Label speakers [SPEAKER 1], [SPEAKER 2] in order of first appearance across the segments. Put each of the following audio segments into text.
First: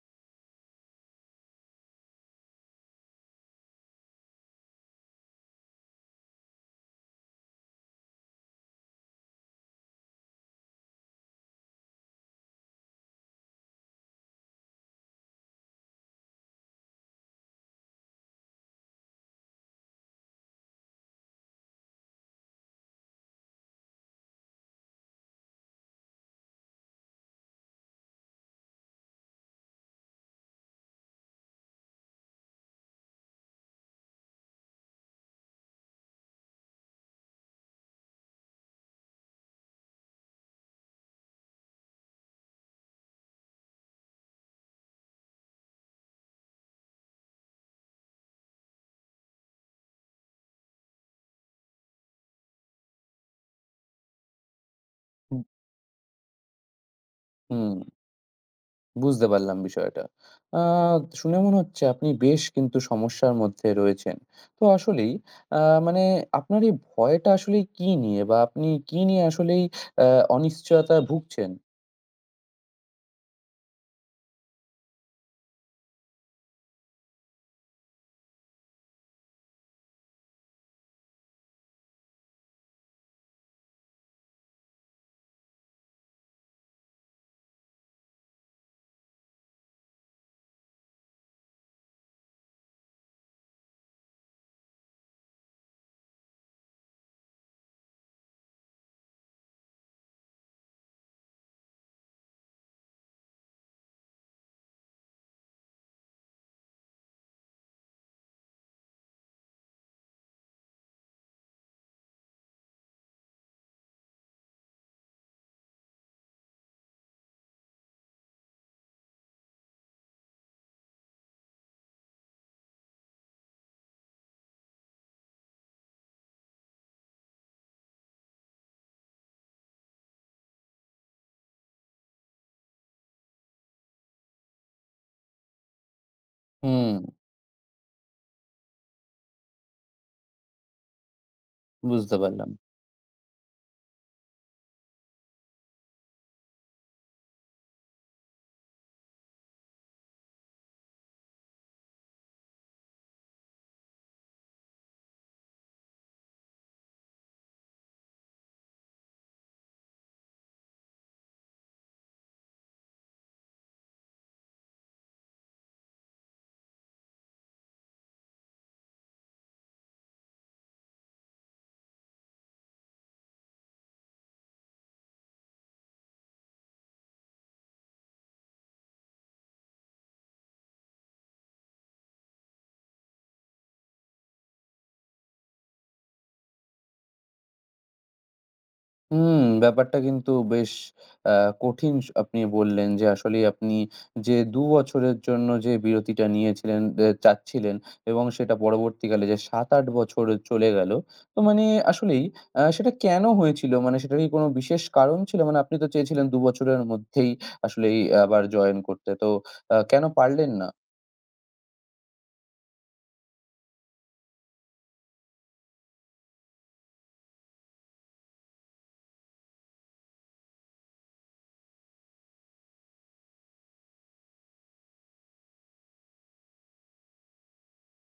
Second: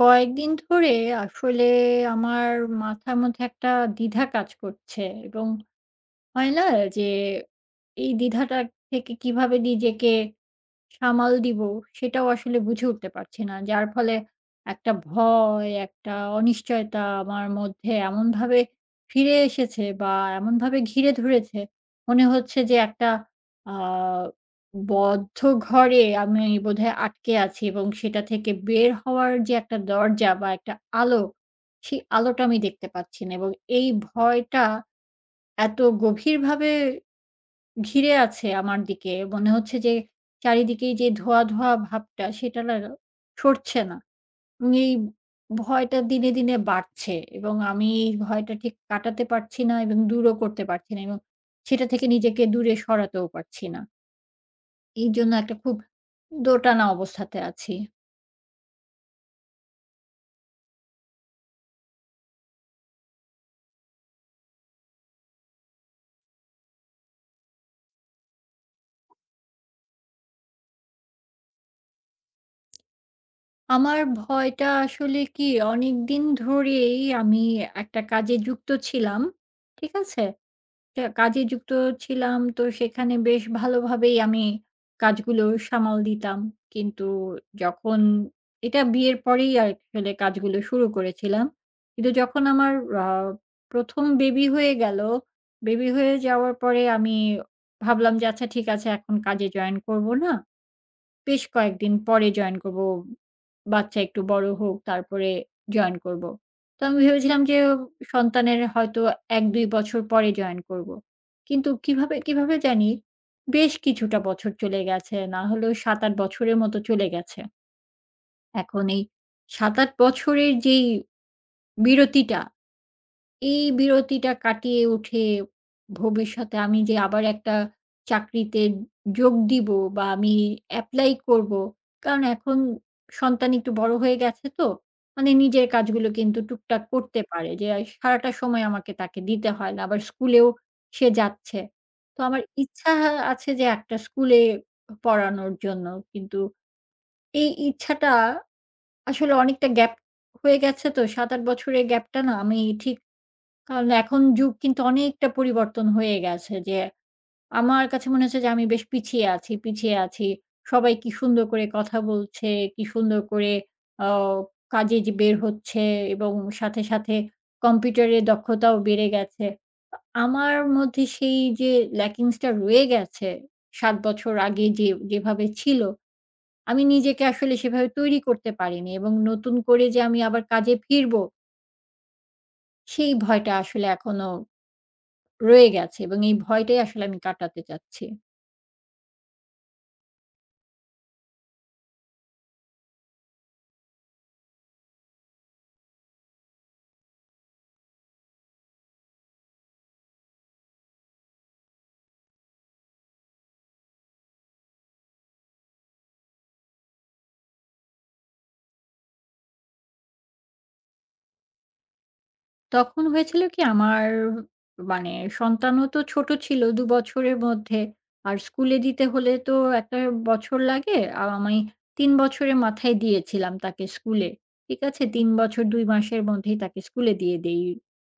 [SPEAKER 1] কয়েকদিন ধরে আসলে আমার মাথার মধ্যে একটা দ্বিধা কাজ করছে, এবং হয় না যে এই দ্বিধাটা থেকে কিভাবে নিজেকে সামাল দিব, সেটাও আসলে বুঝে উঠতে পারছি না। যার ফলে একটা ভয়, একটা অনিশ্চয়তা আমার মধ্যে এমনভাবে ফিরে এসেছে বা এমনভাবে ঘিরে ধরেছে, মনে হচ্ছে যে একটা আ বদ্ধ ঘরে আমি বোধহয় আটকে আছি, এবং সেটা থেকে বের হওয়ার যে একটা দরজা বা একটা আলো, সেই আলোটা আমি দেখতে পাচ্ছি না। এবং এই ভয়টা এত গভীরভাবে ঘিরে আছে আমার দিকে। মনে হচ্ছে যে চারিদিকেই যে ধোঁয়া, ধোঁয়া ভাবটা সেটা না সরছে না। এবং এই ভয়টা দিনে, দিনে বাড়ছে, এবং আমি এই ভয়টা ঠিক কাটাতে পারছি না, এবং দূরও করতে পারছি না, এবং সেটা থেকে নিজেকে দূরে সরাতেও পারছি না। এই জন্য
[SPEAKER 2] হুম,
[SPEAKER 1] একটা খুব দোটানা অবস্থাতে আছি।
[SPEAKER 2] হুম, বুঝতে পারলাম বিষয়টা। আ শুনে মনে হচ্ছে আপনি বেশ কিন্তু সমস্যার মধ্যে রয়েছেন। তো আসলেই আ মানে আপনার এই ভয়টা আসলেই কী নিয়ে? বা আপনি কী নিয়ে আসলেই আ অনিশ্চয়তায় ভুগছেন?
[SPEAKER 1] আমার ভয়টা আসলে কি, অনেকদিন ধরেই আমি একটা কাজে যুক্ত ছিলাম। ঠিক আছে? একটা কাজে যুক্ত ছিলাম। তো সেখানে বেশ ভালোভাবেই আমি কাজগুলো সামাল দিতাম। কিন্তু যখন এটা বিয়ের পরেই আসলে কাজগুলো শুরু করেছিলাম। কিন্তু যখন আমার আ ১ম বেবি হয়ে গেল, বেবি হয়ে যাওয়ার পরে আমি ভাবলাম যে আচ্ছা ঠিক আছে, এখন কাজে জয়েন করব না। বেশ কয়েকদিন পরে জয়েন করব। বাচ্চা একটু বড় হোক তারপরে জয়েন করব। তো আমি ভেবেছিলাম যে সন্তানের হয়তো ১-২ বছর পরে জয়েন করব। কিন্তু কিভাবে, কিভাবে জানি বেশ কিছুটা বছর চলে গেছে। না হলেও ৭-৮ বছরের মতো চলে গেছে। এখন এই ৭-৮ বছরের যেই বিরতিটা, এই বিরতিটা কাটিয়ে উঠে ভবিষ্যতে আমি যে আবার একটা চাকরিতে যোগ দিব, বা আমি এপ্লাই করব। কারণ এখন সন্তান একটু বড় হয়ে গেছে তো। মানে নিজের কাজগুলো কিন্তু টুকটাক
[SPEAKER 2] হুম,
[SPEAKER 1] করতে পারে। যে আর সারাটা সময় আমাকে তাকে দিতে হয় না। আবার স্কুলেও সে যাচ্ছে।
[SPEAKER 2] বুঝতে
[SPEAKER 1] তো আমার
[SPEAKER 2] পারলাম।
[SPEAKER 1] ইচ্ছা আছে যে একটা স্কুলে পড়ানোর জন্য। কিন্তু এই ইচ্ছাটা আসলে অনেকটা গ্যাপ হয়ে গেছে তো, ৭-৮ বছরের গ্যাপটা না আমি ঠিক। কারণ এখন যুগ কিন্তু অনেকটা পরিবর্তন হয়ে গেছে, যে আমার কাছে মনে হচ্ছে যে আমি বেশ পিছিয়ে আছি, পিছিয়ে আছি। সবাই কি সুন্দর করে কথা বলছে, কি সুন্দর করে আ কাজে যে বের হচ্ছে, এবং সাথে, সাথে কম্পিউটারের দক্ষতাও বেড়ে গেছে। আ আমার মধ্যে সেই যে ল্যাকিংস টা রয়ে গেছে, ৭ বছর আগে যে যেভাবে ছিল, আমি নিজেকে আসলে সেভাবে তৈরি করতে পারিনি, এবং নতুন করে যে আমি আবার কাজে ফিরবো, সেই ভয়টা আসলে এখনো রয়ে গেছে, এবং এই ভয়টাই আসলে আমি কাটাতে চাচ্ছি।
[SPEAKER 2] হুম, ব্যাপারটা কিন্তু বেশ আ কঠিন। আপনি বললেন যে আসলেই আপনি যে ২ বছরের জন্য যে বিরতিটা নিয়েছিলেন চাচ্ছিলেন এবং সেটা পরবর্তীকালে যে ৭-৮ বছর চলে গেল। তো মানে আসলেই সেটা কেন হয়েছিল? মানে সেটার কি কোনো বিশেষ কারণ ছিল? মানে আপনি তো চেয়েছিলেন ২ বছরের মধ্যেই আসলেই আবার জয়েন করতে। তো কেন পারলেন না?
[SPEAKER 1] তখন হয়েছিল কি আমার মানে সন্তানও তো ছোট ছিল, ২ বছরের মধ্যে। আর স্কুলে দিতে হলে তো একটা বছর লাগে। আর আমি ৩ বছরের মাথায় দিয়েছিলাম তাকে স্কুলে। ঠিক আছে? ৩ বছর ২ মাসের মধ্যেই তাকে স্কুলে দিয়ে দেই।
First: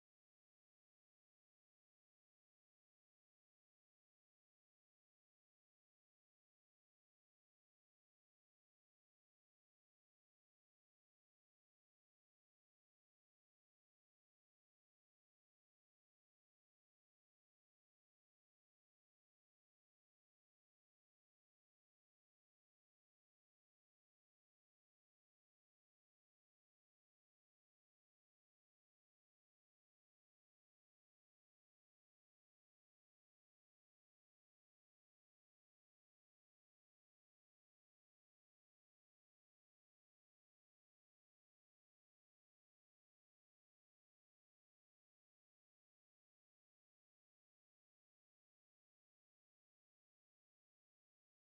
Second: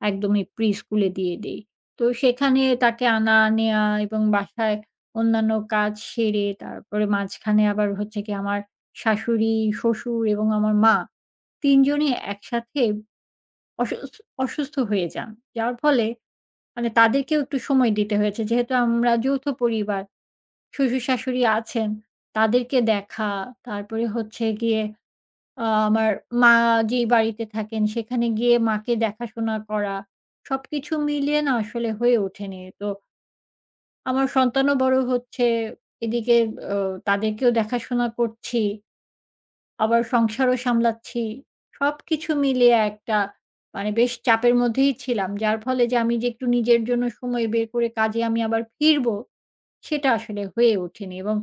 [SPEAKER 1] একদমই প্রি-স্কুলে দিয়ে দেই। তো সেখানে তাকে আনা নেয়া এবং বাসায় অন্যান্য কাজ সেরে তারপরে মাঝখানে আবার হচ্ছে গিয়ে আমার শাশুড়ি, শ্বশুর এবং আমার মা ৩ জনই একসাথে অসুস অসুস্থ হয়ে যান। যার ফলে মানে তাদেরকেও একটু সময় দিতে হয়েছে। যেহেতু আমরা যৌথ পরিবার, শ্বশুর-শাশুড়ি আছেন, তাদেরকে দেখা, তারপরে হচ্ছে গিয়ে আমার মা যেই বাড়িতে থাকেন সেখানে গিয়ে মাকে দেখাশোনা করা। সবকিছু মিলিয়ে না আসলে হয়ে ওঠেনি। তো আমার সন্তানও বড় হচ্ছে, এদিকে অ তাদেরকেও দেখাশোনা করছি। আবার সংসারও সামলাচ্ছি। সবকিছু মিলিয়ে একটা মানে বেশ চাপের মধ্যেই ছিলাম। যার ফলে যে আমি যে একটু নিজের জন্য সময় বের করে কাজে আমি আবার ফিরবো, সেটা আসলে হয়ে ওঠেনি। এবং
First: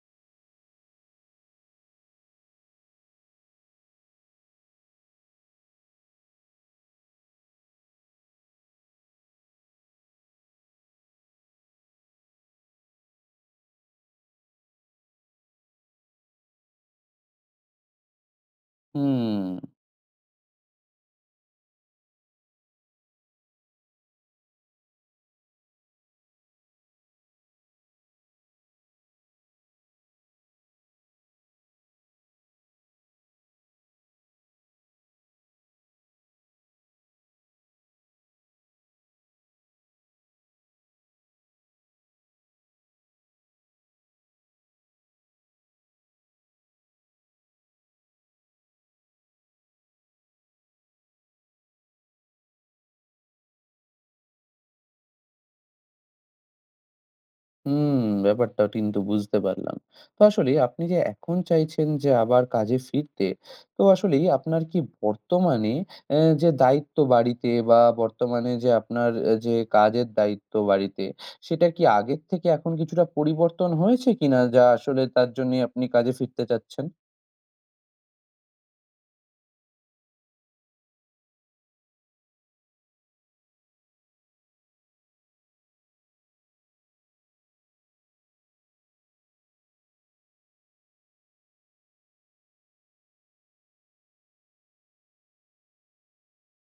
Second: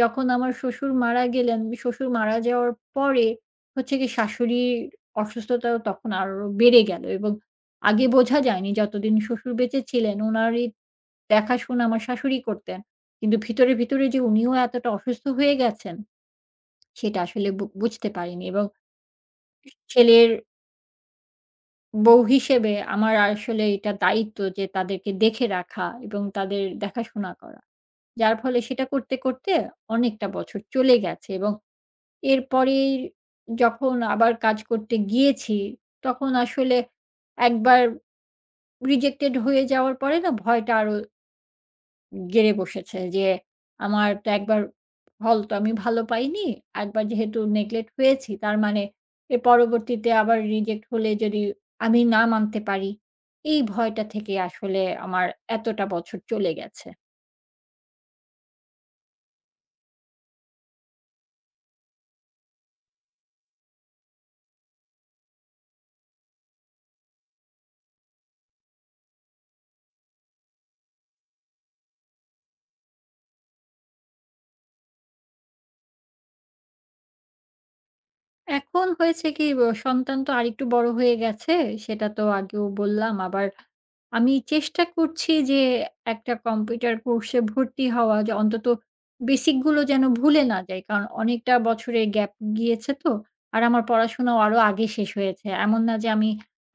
[SPEAKER 1] যখন আমার শ্বশুর মারা গেলেন, শ্বশুর মারা যাওয়ার পরে হচ্ছে গিয়ে শাশুড়ির অসুস্থতাও তখন আরো বেড়ে গেল, এবং আগে বোঝা যায়নি যতদিন শ্বশুর বেঁচে ছিলেন, উনারই দেখাশোনা আমার শাশুড়ি করতেন। কিন্তু ভিতরে, ভিতরে যে উনিও এতটা অসুস্থ হয়ে গেছেন, সেটা আসলে বুঝতে পারিনি। এবং
[SPEAKER 2] হুম।
[SPEAKER 1] ছেলের বউ হিসেবে আমার আসলে এটা দায়িত্ব যে তাদেরকে দেখে রাখা এবং তাদের দেখাশোনা করা। যার ফলে সেটা করতে, করতে অনেকটা বছর চলে গেছে। এবং এরপরে যখন আবার কাজ করতে গিয়েছি, তখন আসলে একবার রিজেক্টেড হয়ে যাওয়ার পরে না ভয়টা আরো গেড়ে বসেছে যে আমার তো একবার ফল তো আমি ভালো পাইনি। একবার যেহেতু নেগলেক্ট হয়েছি, তার মানে এর পরবর্তীতে আবার রিজেক্ট হলে যদি আমি না মানতে পারি, এই ভয়টা থেকে আসলে আমার এতটা বছর চলে গেছে।
[SPEAKER 2] হুম, ব্যাপারটা কিন্তু বুঝতে পারলাম। তো আসলেই আপনি যে এখন চাইছেন যে আবার কাজে ফিরতে, তো আসলেই আপনার কি বর্তমানে যে দায়িত্ব বাড়িতে বা বর্তমানে যে আপনার যে কাজের দায়িত্ব বাড়িতে, সেটা কি আগের থেকে এখন কিছুটা পরিবর্তন হয়েছে কিনা? যা আসলে তার জন্যে আপনি কাজে ফিরতে চাচ্ছেন?
[SPEAKER 1] এখন হয়েছে কি, সন্তান তো আরেকটু বড় হয়ে গেছে, সেটা তো আগেও বললাম। আবার আমি চেষ্টা করছি যে একটা কম্পিউটার কোর্সে ভর্তি হওয়া, যে অন্তত বেসিক গুলো যেন ভুলে না যাই। কারণ অনেকটা বছরের গ্যাপ গিয়েছে তো। আর আমার পড়াশোনাও আরো আগে শেষ হয়েছে। এমন না যে আমি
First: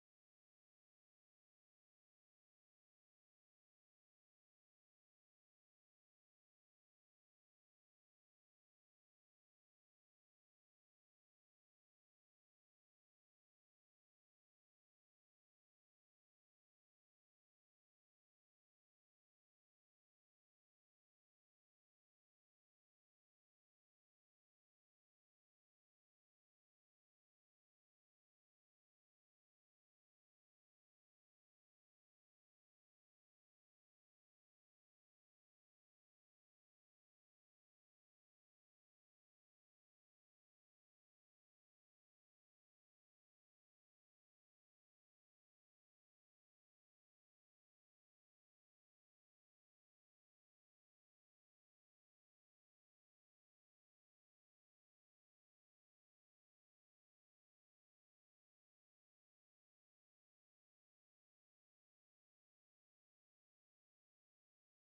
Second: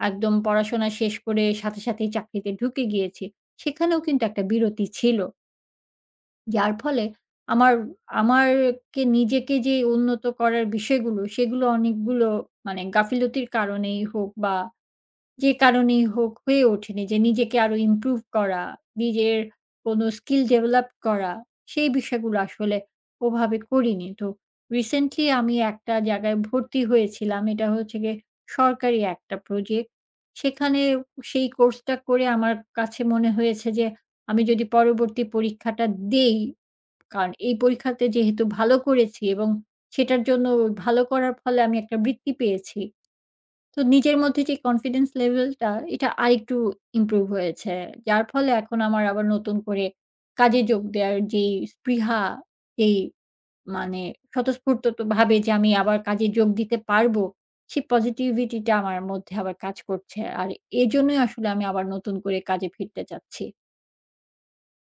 [SPEAKER 1] একদম পড়াশোনা শেষ করে সাথে, সাথেই চাকরিতে ঢুকে গিয়েছি। সেখানেও কিন্তু একটা বিরতি ছিল। যার ফলে আমার আমারকে নিজেকে যে উন্নত করার বিষয়গুলো, সেগুলো অনেকগুলো মানে গাফিলতির কারণেই হোক বা যে কারণেই হোক হয়ে ওঠেনি যে নিজেকে আরো ইমপ্রুভ করা, নিজের কোনো স্কিল ডেভেলপ করা, সেই বিষয়গুলো আসলে ওভাবে করিনি। তো রিসেন্টলি আমি একটা জায়গায় ভর্তি হয়েছিলাম। এটা হচ্ছে গিয়ে সরকারি একটা প্রজেক্ট। সেখানে সেই কোর্সটা করে আমার কাছে মনে হয়েছে যে আমি যদি পরবর্তী পরীক্ষাটা দেই, কারণ এই পরীক্ষাতে যেহেতু ভালো করেছি, এবং সেটার জন্য ভালো করার ফলে আমি একটা বৃত্তি পেয়েছি। তো নিজের মধ্যে যে কনফিডেন্স লেভেলটা এটা আরেকটু ইমপ্রুভ হয়েছে। যার ফলে এখন আমার আবার নতুন করে কাজে যোগ দেওয়ার যেই স্পৃহা, যেই মানে স্বতঃস্ফূর্ত তো ভাবে যে আমি আবার কাজে যোগ দিতে পারবো, সেই পজিটিভিটিটা আমার মধ্যে আবার কাজ করছে। আর এজন্যই আসলে আমি আবার নতুন করে কাজে ফিরতে চাচ্ছি।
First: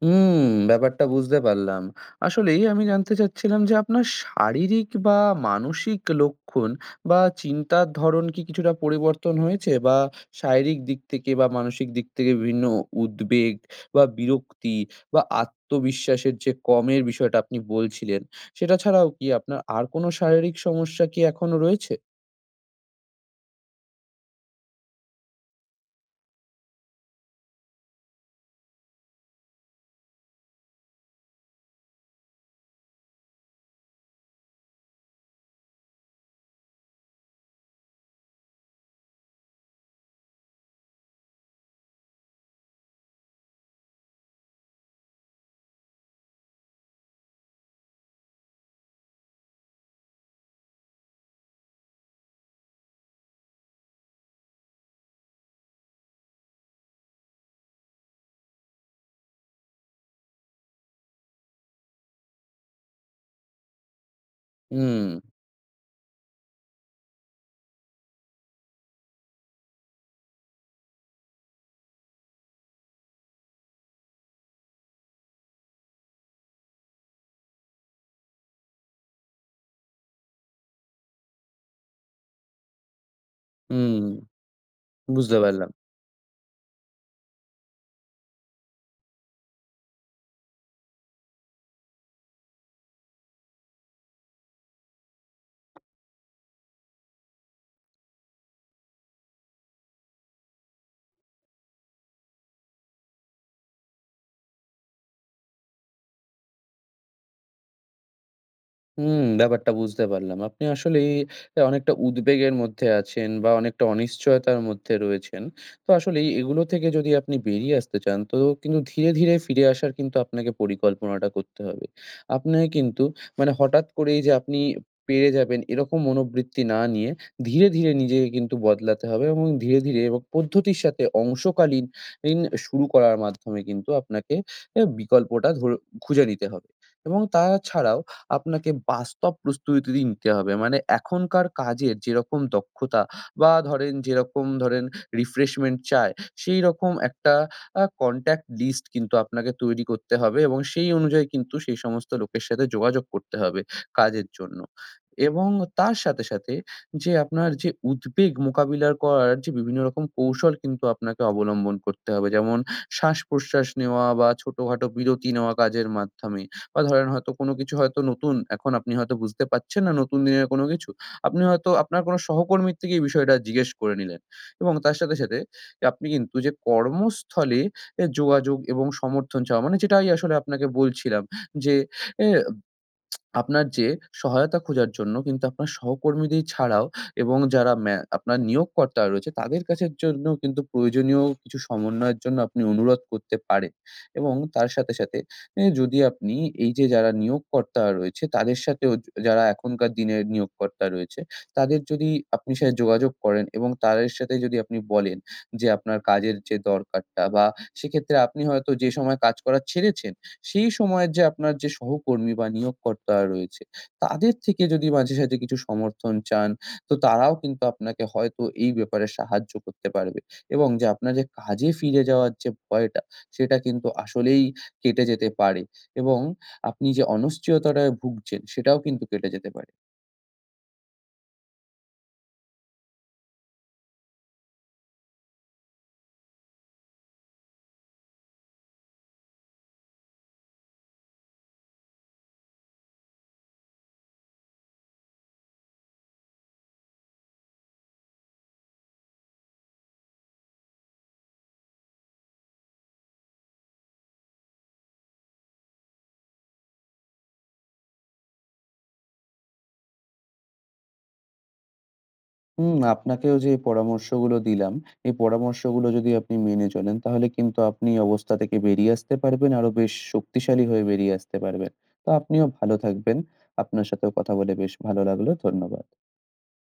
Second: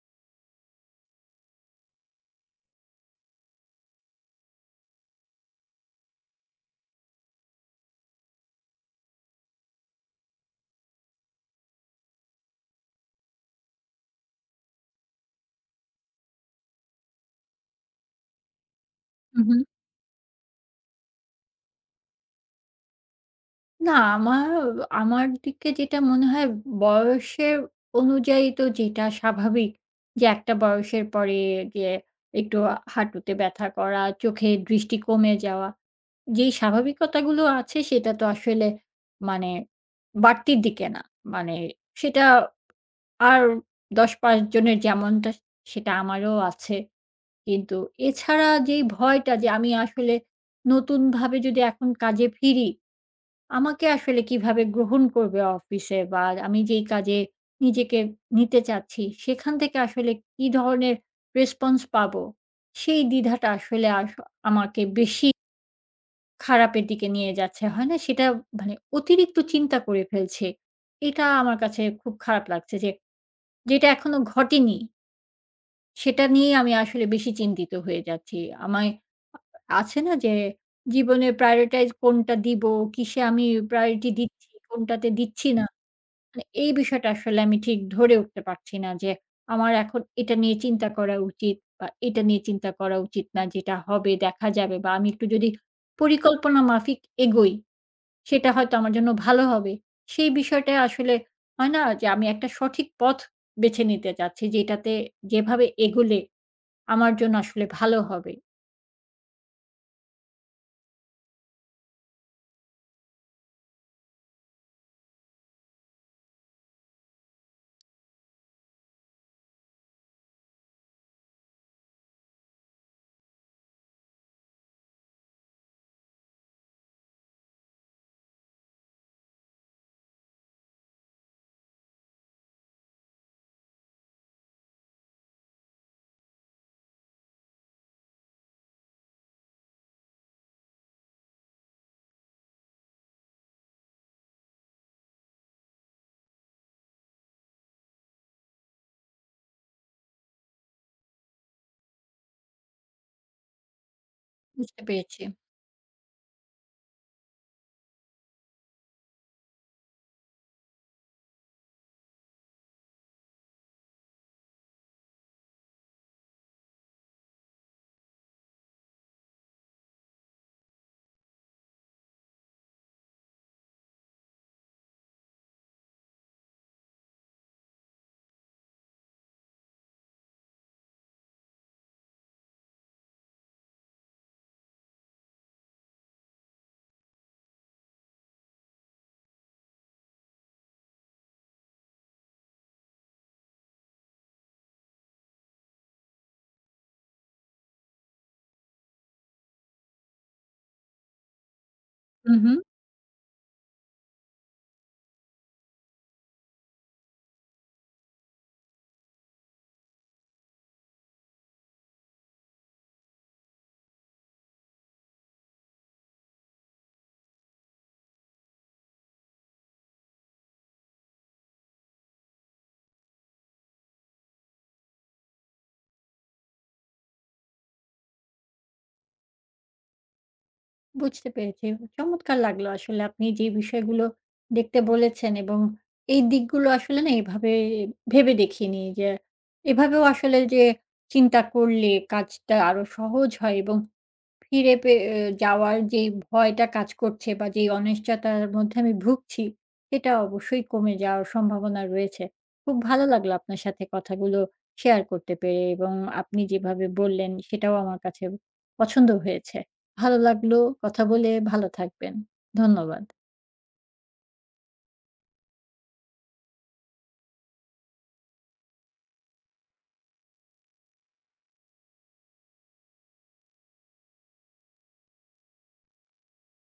[SPEAKER 2] হুম, ব্যাপারটা বুঝতে পারলাম। আসলেই আমি জানতে চাচ্ছিলাম যে আপনার শারীরিক বা মানসিক লক্ষণ বা চিন্তার ধরন কি কিছুটা পরিবর্তন হয়েছে? বা শারীরিক দিক থেকে বা মানসিক দিক থেকে বিভিন্ন উদ্বেগ বা বিরক্তি বা আত্মবিশ্বাসের যে কমের বিষয়টা আপনি বলছিলেন, সেটা ছাড়াও কি
[SPEAKER 1] হু, হু।
[SPEAKER 2] আপনার আর কোনো শারীরিক সমস্যা কি এখনো রয়েছে?
[SPEAKER 1] না, আমার আমার দিকে যেটা মনে হয় বয়সের অনুযায়ী তো যেটা স্বাভাবিক, যে একটা বয়সের পরে যে একটু হাঁটুতে ব্যথা করা, চোখে দৃষ্টি কমে যাওয়া, যেই স্বাভাবিকতাগুলো আছে সেটা তো আসলে মানে বাড়তির দিকে না। মানে সেটা আর ১০-৫ জনের যেমনটা সেটা আমারও আছে। কিন্তু এছাড়া যেই ভয়টা যে আমি আসলে নতুনভাবে যদি এখন কাজে ফিরি, আমাকে আসলে কিভাবে গ্রহণ করবে অফিসে, বা আমি যেই কাজে নিজেকে নিতে চাচ্ছি সেখান থেকে আসলে কি ধরনের রেসপন্স পাবো, সেই দ্বিধাটা আসলে আমাকে
[SPEAKER 2] হুম,
[SPEAKER 1] বেশি খারাপের দিকে নিয়ে যাচ্ছে, হয় না সেটা, মানে অতিরিক্ত চিন্তা করে ফেলছে। এটা আমার কাছে খুব খারাপ লাগছে যে যেটা এখনো ঘটেনি সেটা নিয়ে আমি আসলে বেশি চিন্তিত হয়ে যাচ্ছি। আমায় আছে না যে জীবনে প্রায়োরিটাইজ কোনটা দিব, কিসে আমি
[SPEAKER 2] হুম,
[SPEAKER 1] প্রায়োরিটি দিচ্ছি, কোনটাতে
[SPEAKER 2] বুঝতে
[SPEAKER 1] দিচ্ছি না,
[SPEAKER 2] পারলাম।
[SPEAKER 1] মানে এই বিষয়টা আসলে আমি ঠিক ধরে উঠতে পারছি না যে, আমার এখন এটা নিয়ে চিন্তা করা উচিত বা এটা নিয়ে চিন্তা করা উচিত না। যেটা হবে দেখা যাবে, বা আমি একটু যদি পরিকল্পনা মাফিক এগোই, সেটা হয়তো আমার জন্য ভালো হবে। সেই বিষয়টা আসলে হয় না যে, আমি একটা সঠিক পথ বেছে নিতে চাচ্ছি, যেটাতে যেভাবে এগোলে আমার জন্য আসলে ভালো হবে।
[SPEAKER 2] হুম, ব্যাপারটা বুঝতে পারলাম। আপনি আসলেই অনেকটা উদ্বেগের মধ্যে আছেন বা অনেকটা অনিশ্চয়তার মধ্যে রয়েছেন। তো আসলেই এগুলো থেকে যদি আপনি বেরিয়ে আসতে চান, তো কিন্তু ধীরে, ধীরে ফিরে আসার কিন্তু আপনাকে পরিকল্পনাটা করতে হবে। আপনাকে কিন্তু মানে হঠাৎ করেই যে আপনি পেরে যাবেন এরকম মনোবৃত্তি না নিয়ে ধীরে, ধীরে নিজেকে কিন্তু বদলাতে হবে এবং ধীরে, ধীরে এবং পদ্ধতির সাথে অংশকালীন ইন শুরু করার মাধ্যমে কিন্তু আপনাকে বিকল্পটা খুঁজে নিতে হবে এবং তাছাড়াও আপনাকে বাস্তব প্রস্তুতি নিতে হবে। মানে এখনকার কাজের যেরকম দক্ষতা বা ধরেন যেরকম ধরেন রিফ্রেশমেন্ট চায়, সেইরকম একটা কনট্যাক্ট লিস্ট কিন্তু আপনাকে তৈরি করতে হবে এবং সেই অনুযায়ী কিন্তু সেই সমস্ত লোকের সাথে যোগাযোগ করতে হবে কাজের জন্য।
[SPEAKER 1] বুঝতে পেরেছি।
[SPEAKER 2] এবং তার সাথে, সাথে যে আপনার যে উদ্বেগ মোকাবিলার করার যে বিভিন্ন রকম কৌশল কিন্তু আপনাকে অবলম্বন করতে হবে। যেমন শ্বাস-প্রশ্বাস নেওয়া বা ছোটখাটো বিরতি নেওয়া কাজের মাধ্যমে। বা ধরেন হয়তো কোনো কিছু হয়তো নতুন এখন আপনি হয়তো বুঝতে পারছেন না নতুন দিনের কোনো কিছু। আপনি হয়তো আপনার কোনো সহকর্মীর থেকে এই বিষয়টা জিজ্ঞেস করে নিলেন এবং তার সাথে, সাথে আপনি কিন্তু যে কর্মস্থলে যোগাযোগ এবং সমর্থন চাওয়া মানে যেটাই আসলে আপনাকে বলছিলাম যে এ আপনার যে সহায়তা খোঁজার জন্য কিন্তু আপনার সহকর্মীদের ছাড়াও এবং যারা আপনার নিয়োগকর্তা রয়েছে তাদের কাছের জন্য কিন্তু প্রয়োজনীয় কিছু সমন্বয়ের জন্য আপনি অনুরোধ করতে পারেন এবং তার সাথে, সাথে যদি আপনি এই যে যারা নিয়োগকর্তা রয়েছে তাদের সাথেও যারা এখনকার দিনের নিয়োগকর্তা রয়েছে, তাদের যদি
[SPEAKER 1] হু, হু।
[SPEAKER 2] আপনি সাথে যোগাযোগ করেন এবং তাদের সাথে যদি আপনি বলেন যে আপনার কাজের যে দরকারটা বা সেক্ষেত্রে আপনি হয়তো যে সময় কাজ করা ছেড়েছেন সেই সময়ের যে আপনার যে সহকর্মী বা নিয়োগকর্তারা রয়েছে, তাদের থেকে যদি মাঝে সাঝে কিছু সমর্থন চান, তো তারাও কিন্তু আপনাকে হয়তো এই ব্যাপারে সাহায্য করতে পারবে এবং যে আপনার যে কাজে ফিরে যাওয়ার যে ভয়টা, সেটা কিন্তু আসলেই কেটে যেতে পারে এবং আপনি যে অনিশ্চয়তাটায় ভুগছেন, সেটাও কিন্তু কেটে যেতে পারে।
[SPEAKER 1] বুঝতে পেরেছি। চমৎকার লাগলো আসলে, আপনি যে বিষয়গুলো দেখতে বলেছেন, এবং এই দিকগুলো আসলে না এভাবে ভেবে দেখিনি যে এভাবেও আসলে যে চিন্তা করলে কাজটা আরো সহজ হয়, এবং ফিরে পে এ যাওয়ার যেই ভয়টা কাজ করছে বা যেই অনিশ্চয়তার মধ্যে আমি ভুগছি, সেটা অবশ্যই কমে যাওয়ার সম্ভাবনা রয়েছে। খুব ভালো লাগলো আপনার সাথে কথাগুলো শেয়ার করতে পেরে, এবং আপনি যেভাবে বললেন সেটাও আমার কাছে পছন্দ হয়েছে। ভালো লাগলো কথা বলে, ভালো থাকবেন।
[SPEAKER 2] হুম,
[SPEAKER 1] ধন্যবাদ।
[SPEAKER 2] আপনাকেও যে পরামর্শগুলো দিলাম, এই পরামর্শগুলো যদি আপনি মেনে চলেন, তাহলে কিন্তু আপনি এই অবস্থা থেকে বেরিয়ে আসতে পারবেন, আরো বেশ শক্তিশালী হয়ে বেরিয়ে আসতে পারবেন। তো আপনিও ভালো থাকবেন। আপনার সাথেও কথা বলে বেশ ভালো লাগলো। ধন্যবাদ।